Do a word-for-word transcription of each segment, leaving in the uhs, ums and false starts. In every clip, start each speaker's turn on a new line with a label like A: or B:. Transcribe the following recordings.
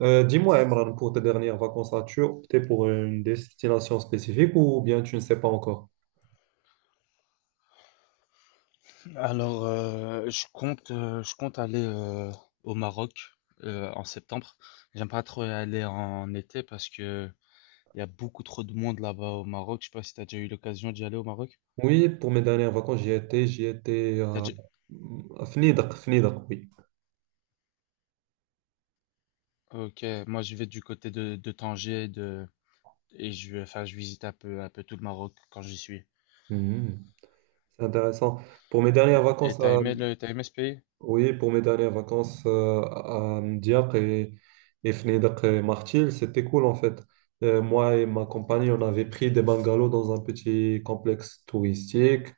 A: Euh, dis-moi, Emran, pour tes dernières vacances, as-tu opté pour une destination spécifique ou bien tu ne sais pas encore?
B: Alors, euh, je compte, euh, je compte aller euh, au Maroc euh, en septembre. J'aime pas trop y aller en été parce que il y a beaucoup trop de monde là-bas au Maroc. Je sais pas si t'as déjà eu l'occasion d'y aller au Maroc.
A: Oui, pour mes dernières vacances, j'y étais, j'y étais
B: T'as
A: à,
B: déjà-
A: à Fnidak, Fnidak, oui.
B: Ok, moi je vais du côté de, de Tanger de... et je, vais- enfin, je visite un peu, un peu tout le Maroc quand j'y suis.
A: Mhm. C'est intéressant. Pour mes dernières
B: Et
A: vacances,
B: t'as
A: à-
B: aimé le, t'as aimé ce pays?
A: Oui, pour mes dernières vacances euh, à Diak et, et Fnidak et Martil, c'était cool en fait. Euh, moi et ma compagne, on avait pris des bungalows dans un petit complexe touristique.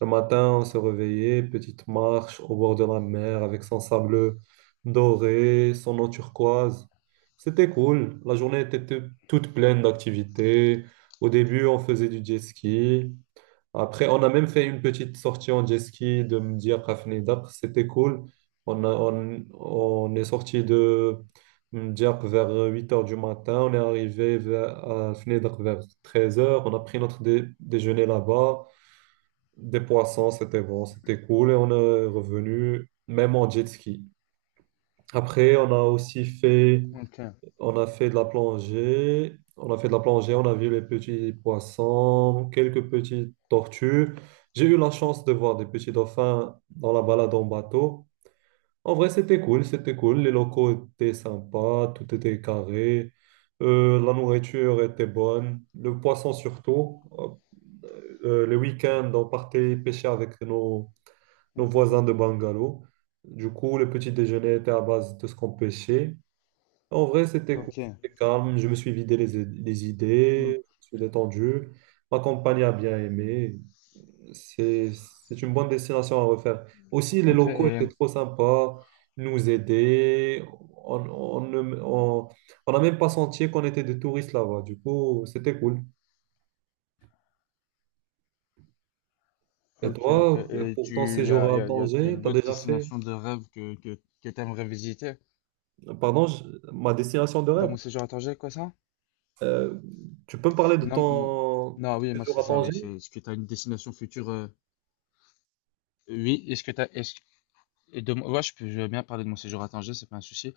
A: Le matin, on se réveillait, petite marche au bord de la mer avec son sable doré, son eau turquoise. C'était cool. La journée était tou- toute pleine d'activités. Au début, on faisait du jet ski. Après, on a même fait une petite sortie en jet ski de Mdir Kafnidar. C'était cool. On a- on, on est sorti de Mdir vers huit heures du matin. On est arrivé vers, à Fnidar vers treize heures. On a pris notre dé- déjeuner là-bas, des poissons, c'était bon, c'était cool et on est revenu même en jet ski. Après, on a aussi fait,
B: Ok.
A: on a fait de la plongée, on a fait de la plongée, on a vu les petits poissons, quelques petites tortues. J'ai eu la chance de voir des petits dauphins dans la balade en bateau. En vrai, c'était cool, c'était cool. Les locaux étaient sympas, tout était carré. Euh, la nourriture était bonne, le poisson surtout. Euh, le week-end, on partait pêcher avec nos, nos
B: Mm, mm,
A: voisins de
B: mm.
A: Bungalow. Du coup, le petit déjeuner était à base de ce qu'on pêchait. En vrai, c'était cool,
B: Ok.
A: c'était calme. Je me suis vidé les, les
B: Mm.
A: idées, je me suis détendu. Ma compagne a bien aimé. C'est, c'est une bonne destination à refaire. Aussi, les
B: Ok,
A: locaux
B: et,
A: étaient trop sympas, ils nous aidaient. On, on, ne- on, on n'a même pas senti qu'on était des touristes là-bas. Du coup, c'était cool. Et
B: ok, ok.
A: toi,
B: Et
A: pour ton
B: tu, y a,
A: séjour
B: y
A: à
B: a- y a- y a
A: Tanger,
B: une
A: t'as
B: autre
A: déjà fait,
B: destination de rêve que, que, que t'aimerais visiter?
A: pardon, je- ma destination de
B: Dans
A: rêve?
B: mon séjour à Tanger, quoi ça?
A: Euh, Tu peux me parler de
B: Non, mm,
A: ton
B: non, oui, moi
A: séjour
B: c'est
A: à
B: ça, oui. C'est,
A: Tanger?
B: est-ce que tu as une destination future? euh, Oui, est-ce que tu as. Est-ce, et de, ouais, je peux je veux bien parler de mon séjour à Tanger, c'est pas un souci.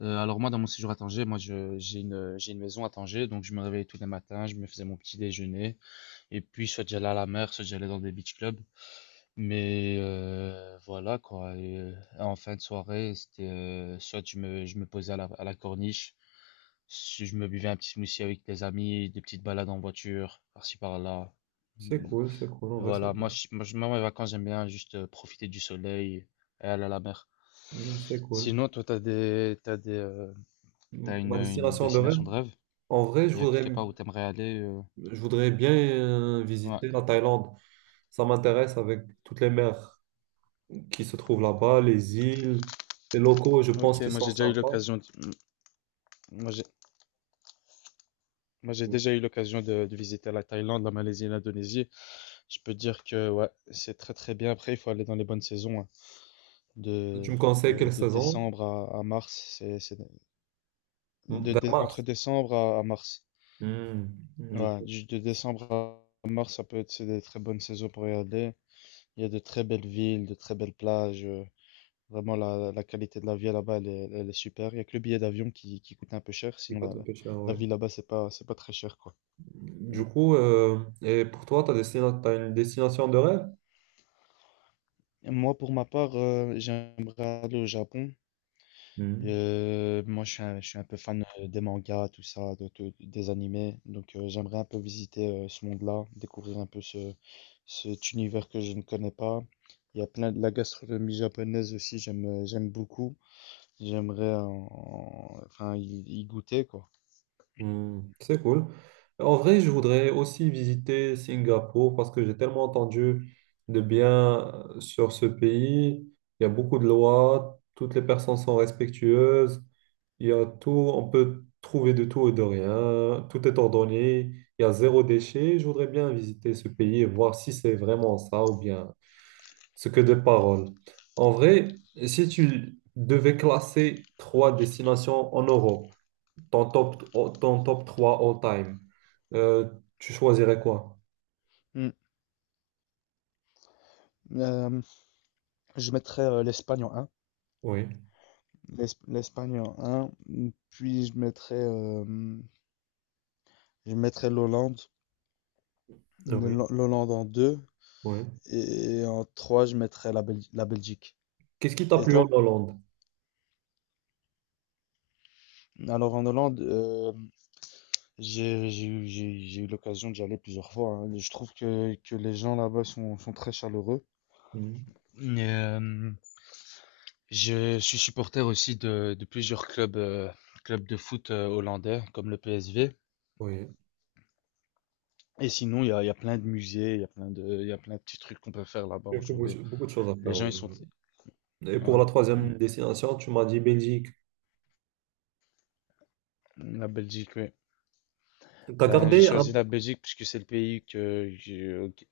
B: Euh, alors, moi, dans mon séjour à Tanger, moi je, j'ai une, j'ai une maison à Tanger, donc je me réveillais tous les matins, je me faisais mon petit déjeuner, et puis soit j'allais à la mer, soit j'allais dans des beach clubs. Mais euh, voilà quoi. Et, euh, en fin de soirée, c'était euh, soit je me, je me posais à la, à la corniche, si je me buvais un petit smoothie avec des amis, des petites balades en voiture, par-ci par-là.
A: C'est
B: Mm.
A: cool, c'est cool, en vrai,
B: Voilà,
A: c'est
B: moi,
A: cool.
B: je, moi, je- moi, mes vacances, j'aime bien juste euh, profiter du soleil et aller à la mer.
A: Mm, c'est cool.
B: Sinon, toi, t'as des, t'as des, euh,
A: Mm,
B: t'as une,
A: ma
B: une
A: destination de
B: destination
A: rêve,
B: de rêve?
A: en vrai, je
B: Il y a
A: voudrais,
B: quelque part où t'aimerais aller? Euh,
A: je voudrais bien euh,
B: ouais.
A: visiter la Thaïlande. Ça m'intéresse avec toutes les mers qui se trouvent là-bas, les îles, les locaux, je pense
B: Ok,
A: qu'ils
B: moi
A: sont
B: j'ai déjà eu
A: sympas.
B: l'occasion. de- Moi j'ai Moi, j'ai
A: Mm.
B: déjà eu l'occasion de, de visiter la Thaïlande, la Malaisie et l'Indonésie. Je peux dire que ouais, c'est très très bien. Après, il faut aller dans les bonnes saisons, hein. De,
A: Tu me conseilles
B: de,
A: quelle
B: de
A: saison?
B: décembre à, à mars, c'est, c'est-
A: Mm,
B: de,
A: vers
B: dé- entre
A: mars.
B: décembre à, à mars.
A: Mm, du
B: Ouais,
A: coup,
B: du- de décembre à mars, ça peut être c'est des très bonnes saisons pour y aller. Il y a de très belles villes, de très belles plages. euh, Vraiment, la, la qualité de la vie là-bas, elle est, elle est super. Il y a que le billet d'avion qui, qui coûte un peu cher.
A: il
B: Sinon,
A: coûte
B: la,
A: un
B: la
A: peu cher,
B: la
A: ouais.
B: vie là-bas, c'est pas, c'est pas très cher, quoi.
A: Du coup, euh, et pour toi, tu as une destination de rêve?
B: Moi, pour ma part, euh, j'aimerais aller au Japon. Euh, moi, je suis un, je suis un peu fan euh, des mangas, tout ça, de, de- des animés. Donc, euh, j'aimerais un peu visiter euh, ce monde-là, découvrir un peu ce, cet univers que je ne connais pas. Il y a plein de la gastronomie japonaise aussi, j'aime, euh, j'aime beaucoup. J'aimerais en- en- enfin, y, y goûter, quoi.
A: Hmm, c'est cool. En vrai, je voudrais aussi visiter Singapour parce que j'ai tellement entendu de bien euh, sur ce pays. Il y a beaucoup de lois, toutes les personnes sont respectueuses, il y a tout, on peut trouver de tout et de rien, tout est ordonné, il y a zéro déchet. Je voudrais bien visiter ce pays et voir si c'est vraiment ça ou bien ce que des paroles. En vrai, si tu devais classer trois destinations en Europe, ton top, oh, ton top trois all-time, euh, tu choisirais quoi?
B: Hmm. Euh, je mettrais euh, l'Espagne en un.
A: Oui,
B: L'Espagne en un. Puis, je mettrais, euh, je mettrais l'Hollande.
A: ah oui,
B: Le- L'Hollande en deux,
A: oui.
B: et en trois, je mettrais la, Bel- la Belgique.
A: Qu'est-ce qui t'a
B: Et
A: plu en
B: toi?
A: Hollande?
B: Alors en Hollande, euh, j'ai j'ai eu j'ai- j'ai eu l'occasion d'y aller plusieurs fois, hein. Je trouve que, que les gens là-bas sont, sont très chaleureux.
A: Mhm.
B: Mais, euh, je suis supporter aussi de, de plusieurs clubs, euh, clubs de foot euh, hollandais, comme le P S V.
A: Oui,
B: Et sinon, il y a, il y a plein de musées, il y a plein de, il y a plein de petits trucs qu'on peut faire là-bas
A: il y
B: en
A: a que beaucoup
B: journée.
A: beaucoup de choses à
B: Les
A: faire,
B: gens, ils sont...
A: oui. Et pour la
B: Ouais. Mm.
A: troisième destination, tu m'as dit Belgique.
B: La Belgique, oui.
A: T'as
B: Ben, j'ai
A: gardé
B: choisi
A: un...
B: la Belgique puisque c'est le pays que, que- que-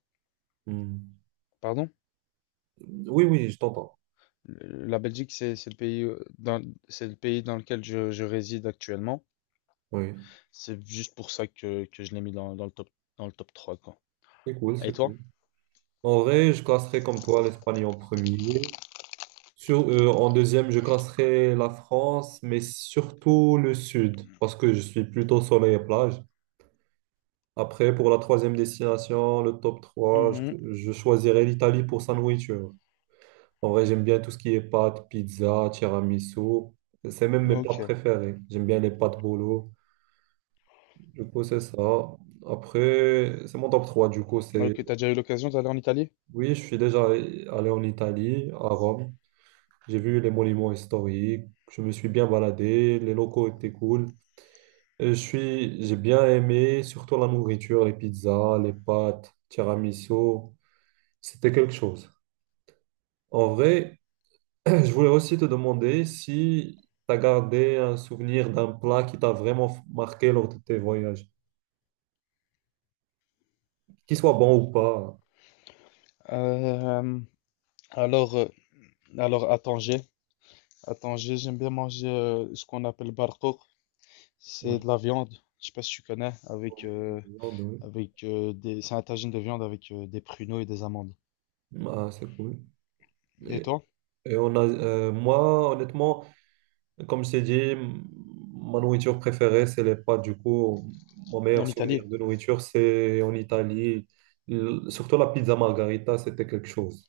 A: Mhm.
B: pardon?
A: Oui, oui, je t'entends.
B: Le- La Belgique, c'est c'est le pays euh, dans c'est le pays dans lequel je, je réside actuellement.
A: Oui,
B: C'est juste pour ça que, que je l'ai mis dans, dans le top dans le top trois quoi.
A: c'est cool,
B: Et
A: c'est
B: toi?
A: cool. En vrai, je classerais comme toi l'Espagne en premier. Sur, euh, en deuxième, je classerais la France, mais surtout le sud, parce que je suis plutôt soleil et plage. Après, pour la troisième destination, le top trois
B: Mhm.
A: je, je choisirais l'Italie pour sa nourriture. En vrai, j'aime bien tout ce qui est pâtes, pizza, tiramisu. C'est même mes plats
B: Ok.
A: préférés. J'aime bien les pâtes bolo. Du coup, c'est ça. Après, c'est mon top trois. Du coup, c'est...
B: Ok, t'as déjà eu l'occasion d'aller en Italie?
A: Oui, je suis déjà allé en Italie, à Rome. J'ai vu les monuments historiques. Je me suis bien baladé. Les locaux étaient cool. Et je suis... J'ai bien aimé, surtout la nourriture, les pizzas, les pâtes, tiramisu. C'était quelque chose. En vrai, je voulais aussi te demander si tu as gardé un souvenir d'un plat qui t'a vraiment f- marqué lors de tes voyages, qu'il soit bon ou pas.
B: Euh, alors, euh, alors à Tanger, à Tanger, j'aime bien manger euh, ce qu'on appelle barcoq. C'est
A: Ouais.
B: de la viande. Je sais pas si tu connais, avec euh,
A: Viande, oui.
B: avec euh, des, c'est un tagine de viande avec euh, des pruneaux et des amandes.
A: Ah, c'est cool.
B: Et
A: Et,
B: toi?
A: et on a, euh, moi, honnêtement, comme je t'ai dit, m- ma nourriture préférée, c'est les pâtes. Du coup, mon meilleur
B: En
A: souvenir
B: Italie?
A: de nourriture, c'est en Italie. L- surtout la pizza margarita, c'était quelque chose.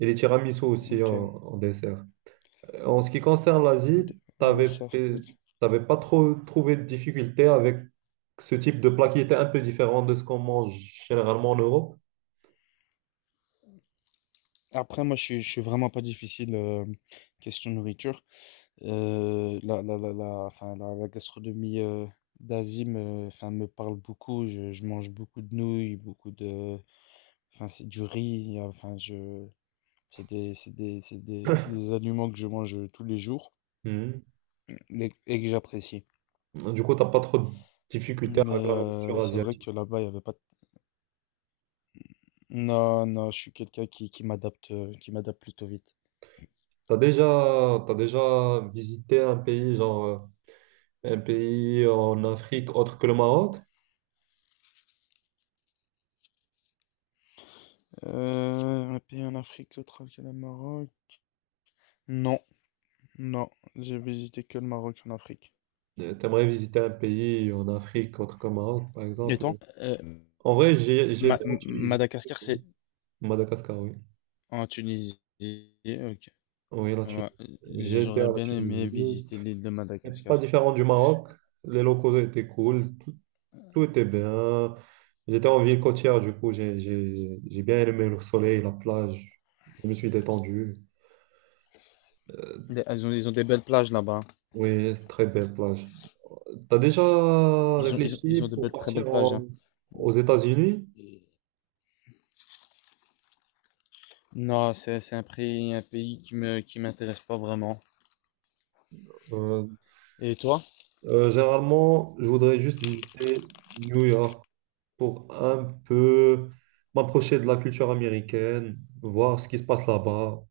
A: Et les tiramisu aussi en
B: Ok.
A: en dessert. En ce qui concerne l'Asie,
B: D- ouais,
A: t'avais,
B: ça,
A: t'es-
B: ok.
A: t'avais pas trop trouvé de difficultés avec ce type de plat qui était un peu différent de ce qu'on mange généralement en Europe.
B: Après, moi, je suis, je suis vraiment pas difficile euh, question nourriture. Euh, la, la, la, la, enfin, la, la gastronomie euh, d'Asie me, enfin, me parle beaucoup. Je, je mange beaucoup de nouilles, beaucoup de, enfin, c'est du riz. Il y a- Enfin, je, c'est des, c'est des, c'est des, c'est des aliments que je mange tous les jours et, et que j'apprécie.
A: Mhm. Du coup, t'as pas trop de difficultés avec
B: Mais
A: la nourriture
B: euh, c'est vrai
A: asiatique.
B: que là-bas, il y avait pas. Non, non, je suis quelqu'un qui, qui m'adapte, euh, qui m'adapte plutôt vite.
A: T'as déjà, t'as déjà visité un pays, genre euh, un pays en Afrique autre que le Maroc?
B: Euh, un pays en Afrique, l'autre que le Maroc. Non, non, j'ai visité que le Maroc en Afrique.
A: Euh, T'aimerais visiter un pays en Afrique autre que le Maroc, par
B: Et
A: exemple?
B: toi? Euh,
A: En vrai, j'ai j'ai
B: Ma-
A: été en
B: M-
A: Tunisie,
B: Madagascar, c'est
A: Madagascar, oui.
B: en Tunisie. Ok.
A: Oui, la
B: Ouais.
A: Tunisie. J'ai été
B: J'aurais
A: à la
B: bien aimé
A: Tunisie.
B: visiter l'île de
A: Et pas
B: Madagascar.
A: différent du Maroc. Les locaux étaient cool. Tout, tout était bien. J'étais en ville côtière, du coup, j'ai, j'ai, j'ai bien aimé le soleil, la plage. Je me suis détendu.
B: Des- ah, Ils ont, ils ont des belles plages là-bas, hein.
A: Oui, c'est très belle plage. T'as déjà
B: Ils ont, ils ont,
A: réfléchi
B: ils ont de
A: pour
B: belles, très belles
A: partir
B: plages,
A: en-
B: hein.
A: aux États-Unis?
B: Non, c'est, c'est un pays, un pays qui me, qui m'intéresse pas vraiment.
A: Euh,
B: Et toi?
A: euh, généralement, je voudrais juste visiter New York pour un peu m'approcher de la culture américaine, voir ce qui se passe là-bas.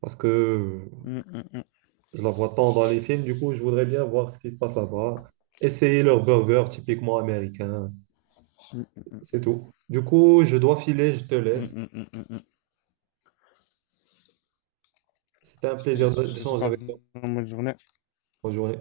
A: Parce que
B: Mm, mm, mm,
A: je la vois tant dans les films, du coup, je voudrais bien voir ce qui se passe là-bas. Essayer leur burger typiquement américain, c'est tout. Du coup, je dois filer, je te
B: mm,
A: laisse.
B: mm, mm, mm, mm.
A: C'était un
B: Je te
A: plaisir
B: je te souhaite
A: d'échanger avec toi.
B: une bonne journée.
A: Bonne journée.